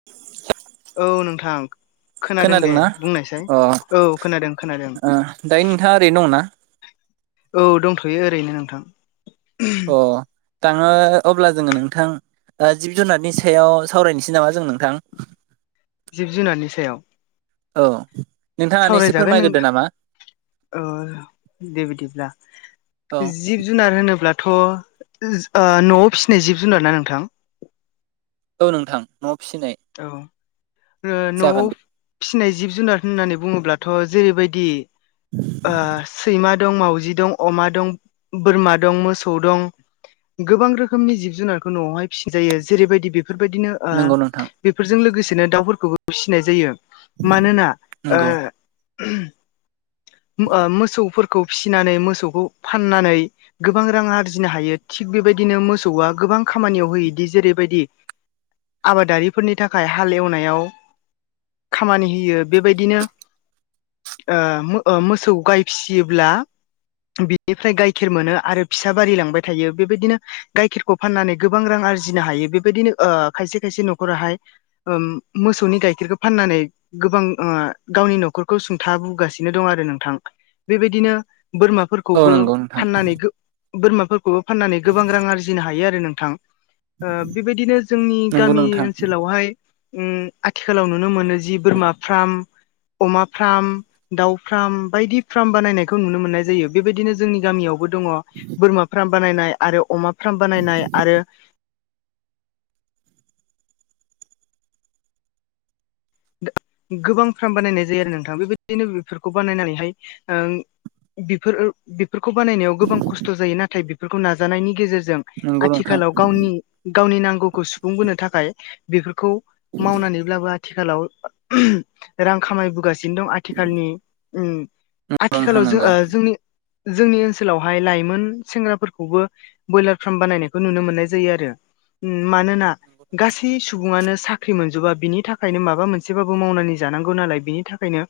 [inaudible] औ नोंथां खोनादों दे खोनादोंना बुंनायसाय अ औ खोनादों खोनादों। ओ दायो नोंथा ओरैनो दं ना? औ दंथ'यो ओरैनो नोंथां। ओरैनो दंना अ 'थाङो अब्ला जोङो नोंथां। जिब जुनारनि सायाव सावरायनोसै नामा जों नोंथां? जिब-जुनारनि सायाव। औ। नोंथाङानो एसे सावरायजागोन नों फोरमायग्रोदो नामा [unintelligible] ओ दे बिदिब्ला औ जिब-जुनार होनोब्लाथ' ओ न'आव फिसिनाय जिब-जुनार ना नोंथां? औ नोंथां न'आव फिसिनाय। औ ओ न'आव जागोन फिनाय जिब-जुनार होननानै बुङोब्लाथ' जेरैबायदि ओ सैमा दं, मावाउजि दं, अमा दं बोरमा, दं मोसौ दं। गोबां रोखोमनि जिब-जुनारखौ न'आवहाय फिजायो जेरैबायदि बेफोरबायदिनो ओ नंगौ नोंथां बेफोरजों लोगोसेनो दाउफोरखौबो फिनाय जायो मानोना ओ नंगौ ओ मोसौफोरखौ फिनानै मोसौखौ फाननानै गोबां रां आरजिनो हायो थिग बेबायदिनो मोसौआ गोबां खामानियाव होयोदि जेरैबायदि आबादारि -फोरनि थाखाय हाल एवनायाव खामानि होयो बेबायदिनो ओ मो-ओ मोसौ गाय फियोब्ला बिनिफ्राय गाइखेर मोनो आरो फिसा बारि लांबाय थायो बेबादिनो गाइखेरखौ फाननानै गोबां रां आरजिनो हायो बेबादिनो ओ खायसे खायसे न'खराहाय ओम मोसौनि गाइखेरखौ फाननानै गोबां ओ गावनि न'खरखौ सुंथाबोगासिनो दं आरो नोंथां। बेबायदिनो औ बोरमाफोरखौबो नंगौ नोंथां फाननानै बोरमाफोरखौबो फाननानै गोबां रां आरजिनो हायो आरो नोंथां। ओ बेबायदिनो जोंनि नंगौ गामि नोंथां ओन बहाय ओ आथिखालाव नुनो मोनो जि बोरमा फ्राम अमा फ्राम। दाउ फ्राम बायदि फ्राम बानायनायखौ नुनो मोननाय जायो बेबायदिनो जोंनि गामियावबो दङ बोरमा फार्म बानायनाय आरो अमा फार्म बानायनाय आरो गोबां फार्म बानायनाय जायो आरो नोंथां बेबायदिनो बेफोरखौ बानायनानैहाय बेफोर बेफोरखौ बानायनायाव गोबां खस्थ' जायो नाथाय बेफोरखौ नाजानायनि गेजेरजों नंगौ नोंथां आथिखालाव गावनि गावनि नांगौखौ सुफुंबोनो थाखाय बेफोरखौ मावनानैब्लाबो आथिखालाव [unintelligible] ओ रां खामायबोगासिनो दं आथिखालनि ओ नंगौ नोंथां आथिखालाव जों नंगौ ओ जोंनि जोंनि ओनसोलावहाय लाइमोन सेंग्राफोरखौबो ब्रयलार फार्म बानायनायखौ नुनो मोननाय जायो आरो ओ मानोना गासै सुबुङानो साख्रि मोनजोबा बिनि थाखायनो माबा मोन सेबाबो मावनानै जानांगौ नालाय बिनि थाखायनो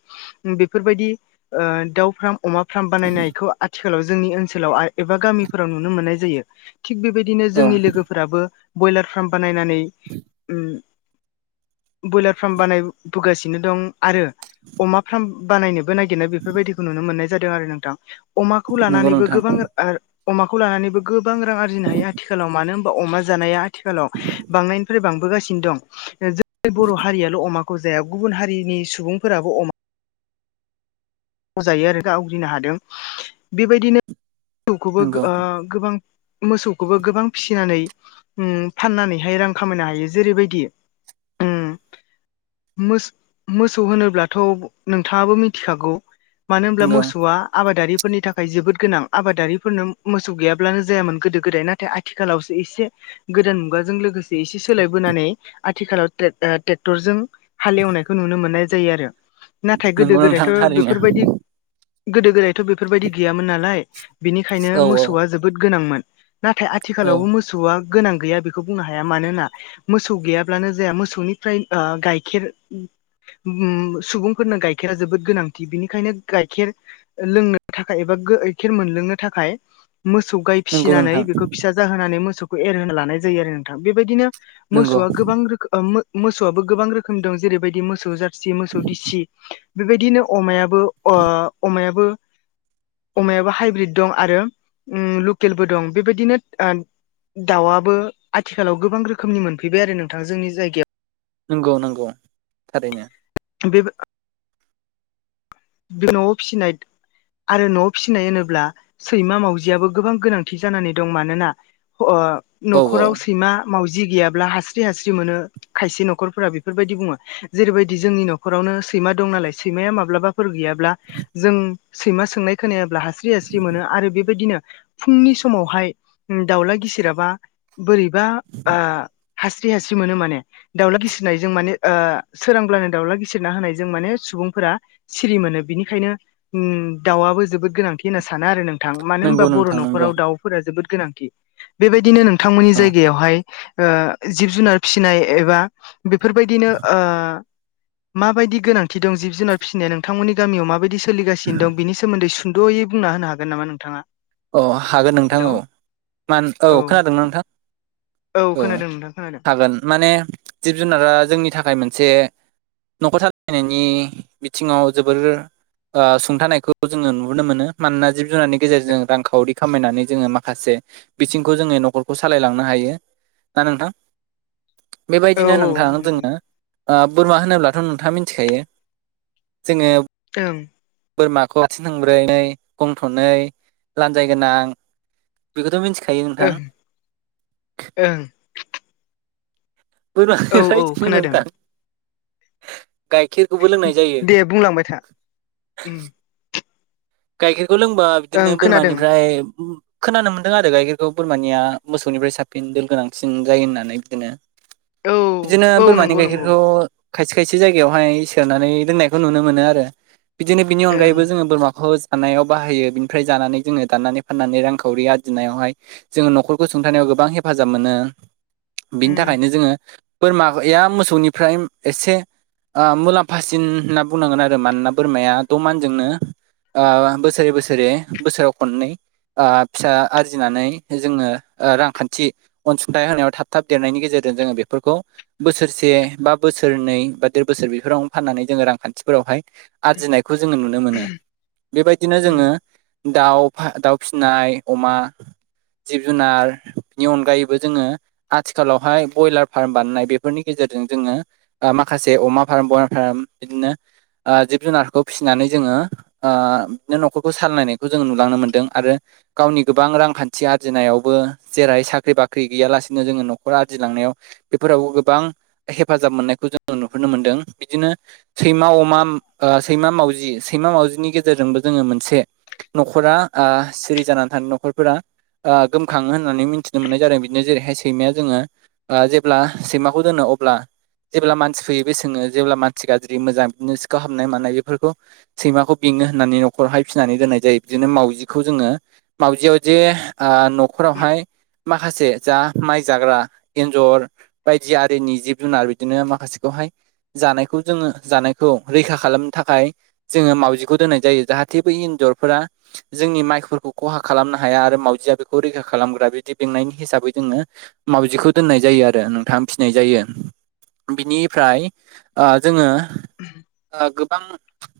बेफोरबायदि ओ दाउ फ्राम अमा फ्राम बानायनायखौ आथिखालाव जोंनि ओनसोलाव एबा गामिफोराव नुनो मोननाय जायो थिग बेबायदि दिनो औ जोंनि लोगोफोराबो ब्रयलार फार्म बानायनानै ओम ब्रयलार फ्राम बानायबोगासिनो दं आरो अमा फ्राम बानायनोबो नागिरनाय बेफोरबायदिखौ नुनो मोननाय जादों आरो नोंथां। अमाखौ नंगौ लानानैबो नोंथां गोबां ओ अमाखौ लानानैबो गोबां रां आरजिनो हायो आथिखालाव मानो होनबा अमा जानाया आथिखालाव बांनायनिफ्राय बांबोगासिनो दं जेरै बर' हारियाल' अमाखौ जाया गुबुन हारिनि सुबुंफोराबो अमा खौ जायो आरो दा आवग्रिनो हादों बेबायदिनो खौबो नंगौ ओ गोबां मोसौखौबो गोबां फिसिनानै उम फाननानैहाय रां खामायनो हायो जेरैबायदि मोस मोसौ होनोब्लाथ' नोंथाङाबो मिथिखागौ मानो होनब्ला नंगौ मोसौआ आबादारि फोरनि थाखाय जोबोद गोनां आबादारिफोरनो मोसौ गैयाब्लानो जायामोन गोदो गोदाय नाथाय आथिखालावसो एसे गोदान मुगाजों लोगोसे एसे सोलायबोनानै आथिखालाव ट्रेक्ट- ओ ट्रेक्टरजों हालेवनायखौ नुनो मोननाय जायो आरो नाथाय गोदो नंगौ नोंथां गोदायथ' थारैनो बेफोरबायदि गोदो गोदायथ' बेफोरबायदि गैयामोन नालाय बेनिखायनो औ औ मोसौआ जोब जोबोद गोनांमोन नाथाय औ आथिखालावबो मोसौ मोसौआ गोनां गैया बेखौ बुंनो हाया मानोना मोसौ गैयाब्लानो जाया मोसौनिफ्राय ओ गाय खेर उम सुबुंफोरनो गाइखेरा जोबोद गोनांथि बिनिखायनो गाइखेर लोंनो थाखाय एबा गैखेर मोनलोंनो थाखाय मोसौ गाय नंगौ फिसिनानै नोंथां बेखौ फिसा जाहोनानै मोसौखौ एरहोनो लानाय जायो आरो नोंथां बेबायदिनो नंगौ मोसौआ गोबां रोखो ओ मोसौआबो गोबां रोखोमनि दं जेरैबायदि मोसौ जार सि मोसौ दिसि बेबायदिनो अमायाबो ओ अमायाबो अमायाबो हाइब्रिद दं आरो उम लकेलबो दं बेबायदिनो ओ दाउआबो आथिखालाव गोबां रोखोमनि मोनफैबाय आरो नोंथां जोंनि जायगायाव नोंगौ नोंगौ थारैनो बेबा बेन'आव फिसिनाय आरो न' फिसिनाय होनोब्ला सैमा मावजियाबो गोबां गोनांथि जानानै दं मानोना ह अ औ औ न'खराव सैमा मावजि गैयाब्ला हास्रि हास्रि मोनो खायसे न'खरफोरा बेफोरबायदि बुङो जेरैबायदि जोंनि न'खरावनो सैमा दं नालाय सैमाया माब्लाबाफोर गैयाब्ला जों सैमा सोंनाय खोनायाब्ला हास्रि हास्रि मोनो आरो बेबायदिनो फुंनि समावहाय दाउला गिसिराबा बोरैबा आ हास्रि हास्रि मोनो माने दाउला गिसिरनायजों माने ओ सोरांब्लानो दाउला गिसिरना होनायजों माने सुबुंफोरा सिरि मोनो बिनिखायनो उम दाउआबो जोबोद गोनांथि होनना सानो आरो नों थां मानो होनबा नंगौ बर' नोंथां नंगौ न'खराव दाउफोरा जोबोद गोनांथि बेबायदिनो नोंथांमोननि औ जायगायावहाय ओ जिब जुनार फिसिनाय एबा बेफोरबायदिनो ओ माबायदि गोनांथि दं जिब जुनार फिसिनाया नोंथांमोननि गामियाव माबायदि सोलिगासिनो दं बिनि सोमोन्दै सुं द'यै बुंना होनो हागोन नामा नोंथाङा अ हागोन नोंथां हेलौ औ मा औ खोनादोंना नोंथां औ खोनादों नोंथां खोनादों हागोन माने जिब जुनारा जोंनि थाखाय मोनसे न'खर सालायनायनि बिथिङाव जोबोर ओ सुंथानायखौ जोङो नुहरनो मोनो मानोना जिब जुनारनि गेजेरजों रांखावरि खामायनानै जोङो माखासे बिथिंखौ जोङो न'खरखौ सालायलांनो हायो ना नोंथां औ बेबायदिनो औ नोंथां नंगौ जोङो ओ बोरमा होनोब्लाथ' नोंथाङा मिथिखायो जोङो ओं बोरमाखौ आथिं थंब्रै नै गं थनै लान्जायगोनां बेखौथ' मिनथिखायो नोंथां ओं ओं औ औ खोनादों बोरमाखो [unintelligible] दे बुंलांबाय था उम गाइखेरखौ लोंबा ओं बिदिनो खोनादों बोरमानिफ्राय खोनानो मोन्दों आरो गाइखेरखौ बोरमानिया मोसौनिफ्राय साबसिन दोल गोनांसिन जायो होननानै बिदिनो। औ बिदिनो औ बोरमानि नंगौ नंगौ गायखेरखौ खायसे खायसे जायगायावहाय सोनानै दोननायखौ नुनो मोनो आरो। बिदिनो बिनि अनगायैबो ओं जोङो बोरमाखौ थानायाव बाहायो। बिनिफ्राय जानानै जोङो दाननानै फाननानै रांखावरि आरजिनायावहाय जोङो न'खरखौ सुंथानायाव गोबां हेफाजाब मोनो। बिनि उम थाखायनो जोङो बोरमा या मोसौनिफ्राय एसे ओ मुलाम्फासिन होनना बुंनांगोन आरो मानोना बोरमाया द' मानजोंनो ओ बोसोरेै बोसोरेै बोसोराव खननै ओ फिसा आरजिनानै जोङो रांखान्थि अनसुंथाइ होनायाव थाब थाब देरनायनि गेजेरजों जोङो बेफोरखौ बोसोरसे बा बोसोरनै बा देर बोसोर बेफोरावनो फाननानै जोङो रांखान्थि फोरावहाय आरजिनायखौ जोङो नुनो मोनो। बेबायदिनो उम जोङो दाउ दाउ फिसिनाय अमा जिब जुनार बिनि अनगायैबो जोङो आथिखालावहाय ब्रयलार फार्म बानायनाय बेफोरनि गेजेरजों जोङो माखासे अमा फार्म बयराम फार्म बिदिनो जिब जुनारखौ फिसिनानै जोङो ओ बिदिनो न'खरखौ सालायनायखौ जोङो नुलांनो मोनदों आरो गावनि गोबां रांखान्थि आरजिनायावबो जेरैहाय साख्रि बाख्रि गैयालासिनो जोङो न'खर आरजिलांनायाव बेफोरावबो गोबां हेफाजाब मोननायखौ जोङो नुहुरनो मोनदों बिदिनो सैमा, अमा ओ सैमा, मावजि, सैमा, मावजिनि गेजेरजोंबो जोङो मोनसे न'खरा ओ सिरि जानानै थानाय न'खरफोरा ओ गोमखाङो होननानै मिथिनो मोननाय जादों बिदिनो जेरैहाय सैमाया जोङो ओ जेब्ला सैमाखौ दोनो अब्ला जेब्ला मानसि फैयो बे सोङो जेब्ला मानसि गाज्रि मोजां बिदिनो सिखाव हाबनाय मानाय बेफोरखौ सैमाखौ बेङो होन्नानै न'खरावहाय फिनानै दोननाय जायो। बिदिनो मावजिखौ जोङो मावाउजियाव जे ओ न'खरावहाय माखासे जा माइ जाग्रा एन्जर बायदि आरिनि जिब-जुनार बिदिनो माखासेखौहाय जानायखौ जोङो जानायखौ रैखा खालामनो थाखाय जोङो मावजि खौ दोननाय जायो। जाहाथे बे एन्जरफोरा जोंनि माइफोरखौ खहा खालामनो हाया आरो मावजिया बेखौ रैखा खालामग्रा बिदि बेंनायनि हिसाबै जोंङो मावाउजिखौ दोननाय जायो आरो नोंथां फिसिनाय जायो। बिनिफ्राय ओ जोङो गोबां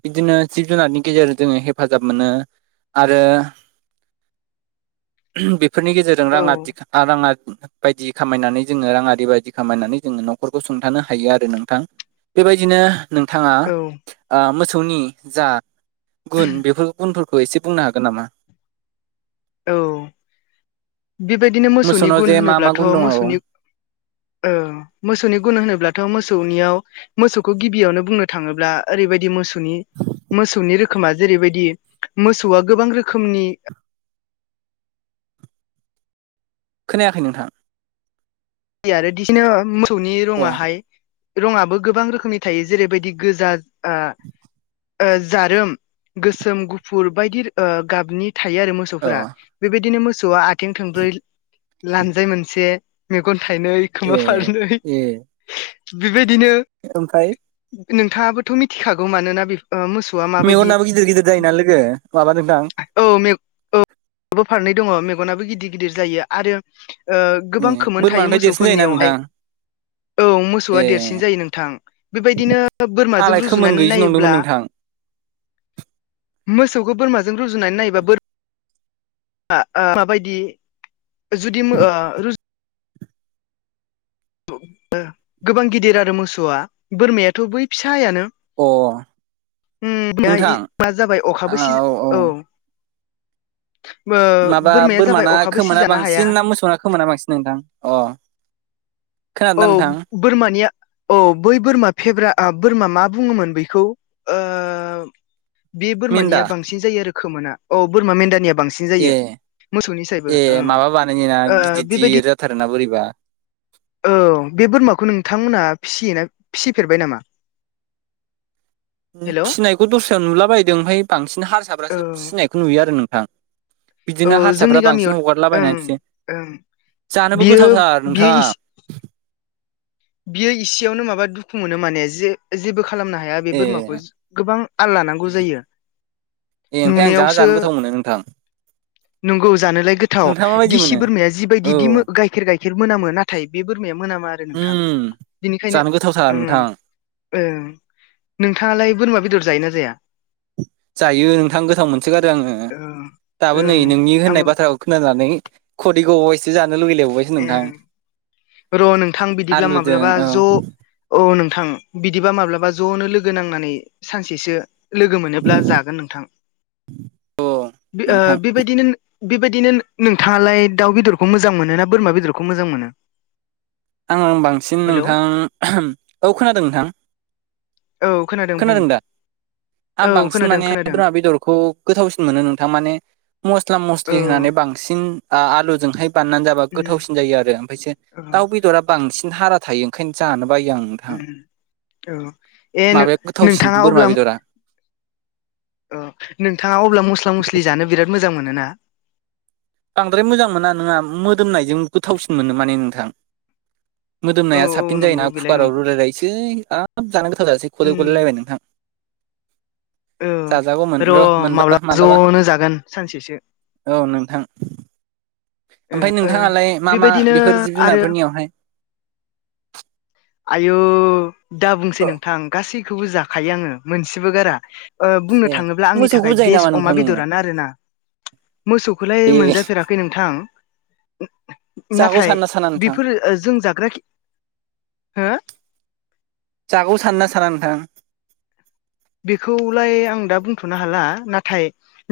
बिदिनो जिब जुनारनि गेजेरजों जोङो हेफाजाब मोनो आरो ओहोम बेफोरनि गेजेरजों औ राङादि राङा बायदि खामायनानै जोङो राङादि बायदि खामायनानै जोङो न'खरखौ सुंथानो हायो आरो नोंथां। बेबायदिनो नोंथाङा औ ओ मोसौनि जा गुन बेफोर गुबुनफोरखौ एसे बुंनो हागोन नामा? औ बेबायदिनो मोसौनि मोसौनाव गुन जे मा मा होनोब्लाथ' गुन दङ मोसौनि औ मोसौनि गुन होनोब्लाथ' मोसौनियाव मोसौखौ गिबियावनो बुंनो थाङोब्ला ओरैबायदि मोसौ मोसौनि रोखोमा जेरैबायदि मोसौआ गोबां रोखोमनि खोनायाखै नोंथां। आरो बिदिनो मोसौनि अ रङाहाय रङाहाय गोबां रोखोमनि थायो। जेरैबायदि गोजा ओ। ओ जारोम गोसोम गुफुर बायदि ओ गाबनि थायो आरो औ मोसौफोरा। बेबायदिनो मोसौआ आथिं थोंब्रै, लानजाय मोनसे गन थाइनै ए खोमा फारनै ए बेबायदिनो ओमफ्राय। नोंथाङाबोथ' मिथिखागौ मानोना बे मोसौ मेगनाबो गिदिर गिदिर जायोना लोगो माबा नोंथां। औ मेग-औ आबोबो फारनै दङ मेगनाबो गिदिर गिदिर जायो आरो ओ ए गोबां खोमोन थायो बोरमानिफ्राय देरसिन जायोना नोंथां मोसौफोरनियावहाय। औ मोसौआ ए देरसिन जायो नोंथां। बेबायदिनो बोरमाजों आंलाय खोमोन रुजुनानै गैयिसो नंदोंमोन नायोब्ला नोंथां मोसौखौ बोराजों रुनानैनायोबा बोर [unintelligible] माबायदि जुदि ओ रु गोबां गिदिर आरो मोसौआ बोरमायाथ' बै फिसायानो अ। उम दा इ नोंथां जाबाय अखाबो सिजा औ। माबा बोरमाया जाबाय बोरमाना अखाबो खोमोना सिजानो हाया बांसिन ना मोसौना खोमोना बांसिन नोंथां अ। खोनादोंना औ नोंथां‌‌। बोरमानिया अ बै बोरमा फेब्रा बोरमा मा बुङोमोन बेखौ ओ बे मेन्दा बोरमानिया बांसिन जायो आरो खोमोना औ बोरमा मेन्दानिया बांसिन ए जायो मोसौनि सायबो ए ओं माबा बानायनो ना ओ गिदिर बेबायदि गिदिर जाथारोना बोरैबा औ बे बोरमाखौ नोंथांमोनहा फिसिया फिसिफेरबाय नामा? हेल' औ फिसिनायखौ दस्रायाव नुला बायदों ओमफफ्राय बांसिन हारसाब्रासो फिसिनायखौ नुयो आरो नोंथां औ बिदिनो जोंनि हारसाफ्रा बांसिन गामियाव ओं हगारलाबायनाखिसै ओं जानोबो बियो गोथावथार बियो नोंथां। इस बियो इसेयावनो माबा दुखु मोनो माने जे जेबो खालामनो हाया ए बे बोरमाखौ गोबां आल लानांगौ ए जायो ए ओमफ्राय आं जोंहा नुनायावसो जानो गोथाव मोनो नोंथां। नंगौ जानोलाय गोथाव नोंथाङा माबायदि दिसि मोनो बोरमाया जिबायदि दि औ गाइखेर गाइखेर मोनामो ना थाय बे बोरमाया मोनामा आरो नोंथां। उम बिनिखायनो जानो गोथावथार नोंथां ओं नोंथाङालाय बोरमा बेदर जायोना जाया? जायो नोंथां गोथाव मोनसोगारो आङो ओं दाबो नै ओं नोंनि होननाय आंबो बाथ्रा खोनानानै खुदै गबाव बायसो जानो लुुबैलायबावबाय ए र' नोंथां बिदिब्ला आलुजों माब्लाबा औ ज' औ नोंथां। बिदिबा माब्लाबा ज'नो लोगो नांनानै सानसेसो लोगो मोनोब्ला जागोन नोंथां। औ ओ नोंथां बेबायदिनो बेबायदिनो नोंथाङालाय दाउ बेदरखौ मोजां मोनो ना बोरमा बेदरखौ मोजां मोनो आं बांसिन हेलौ नोंथां औ खोनादों नोंथां। औ खोनादों बुं आं औ बांसिन खोनादों माने खोनादों बोरमा बेदरखौ गोथावसिन मोनो नोंथां। माने मस्ला औ मस्लि होनानै बांसिन आलुजोंहाय बाननानै जाबा उम। गोथावसिन जायो आरो औ ओमफ्रायसो दाउ बेदरा बांसिन हारा थायो ओंखायनो जानो बायो आं नोंथां उम औ ए माबाया गोथावसिन नोंथाङा बोरमा अब्ला औ बेदरा नोंथाङा अब्ला मस्ला मस्लि जानो बिराद मोजां मोनो ना? बांद्राय मोजां मोना नोंङा मोदोमनायजों गोथावसिन मोनो माने नोंथां। औ मोदोमनाया औ साबसिन जायो नंगौ ना बेलाय कुकाराव नंगौ रुलायलायनोसै हाब जानो गोथाव जासै खुदै उम गलायलायबाय नोंथां औ जाजागौमोन र' मोनबा माब्लाबा मालाबा। ज'नो जागोन सानसेसो औ नोंथां ओ ओमफ्राय ओ नोंथाङालाय मा मा बेबायदिनो बेफोर जिब आरो जुनारफोरनियावहाय आयु दा बुंसै औ नोंथां गासैखौबो जाखायो आङो मोनसेबो गारा ओ बुंनो ए थाङोब्ला आंनि मोसौखौबो थाखाय जायो नामा बेस्ट नोंथां अमा नोङो बेदरानो आर ना। मोसौखौलाय ए मोनजाफेराखै नोंथां जागौ नाथाय सानना साना नोंथां बेफोर जों जाग्रा हो जागौ साना साना नोंथां बेखौलाय आं दा बुंथ'नो हाला नाथाय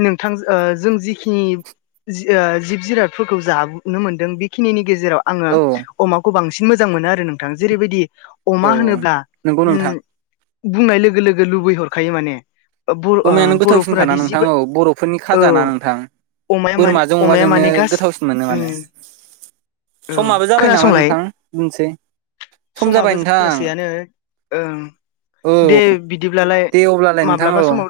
नोंथां जों जिखिनि ओ जिब जिरादफोरखौ जाबोनो मोनदों बे खिनि गेजेराव आङो औ अमाखौ बांसिन मोजां मोनो आरो नोंथां। जेरैबायदि औ अमा होनोब्ला नंगौ उ नोंथां बुंनाय लोगो लोगो लुबै हरखायो माने बर ओ अमायानो गोथावसिनखाना बर'फोरादि नोंथां जिबो औ बर'फोरनि खाजाना औ नोंथां अमाया माने बोरमाजों अब अमाया जोंनो माने गास गोथावसिन मोनो उम माने औ समाबो जाबाय नामा खोनासंलाय नोंथां। दोनसै सम जाबाय समाबो नोंथां जानोसैयानो ओं औ दे बिदिब्लालाय। दे अब्लालाय नोंथां माब्लाबा औ। समाव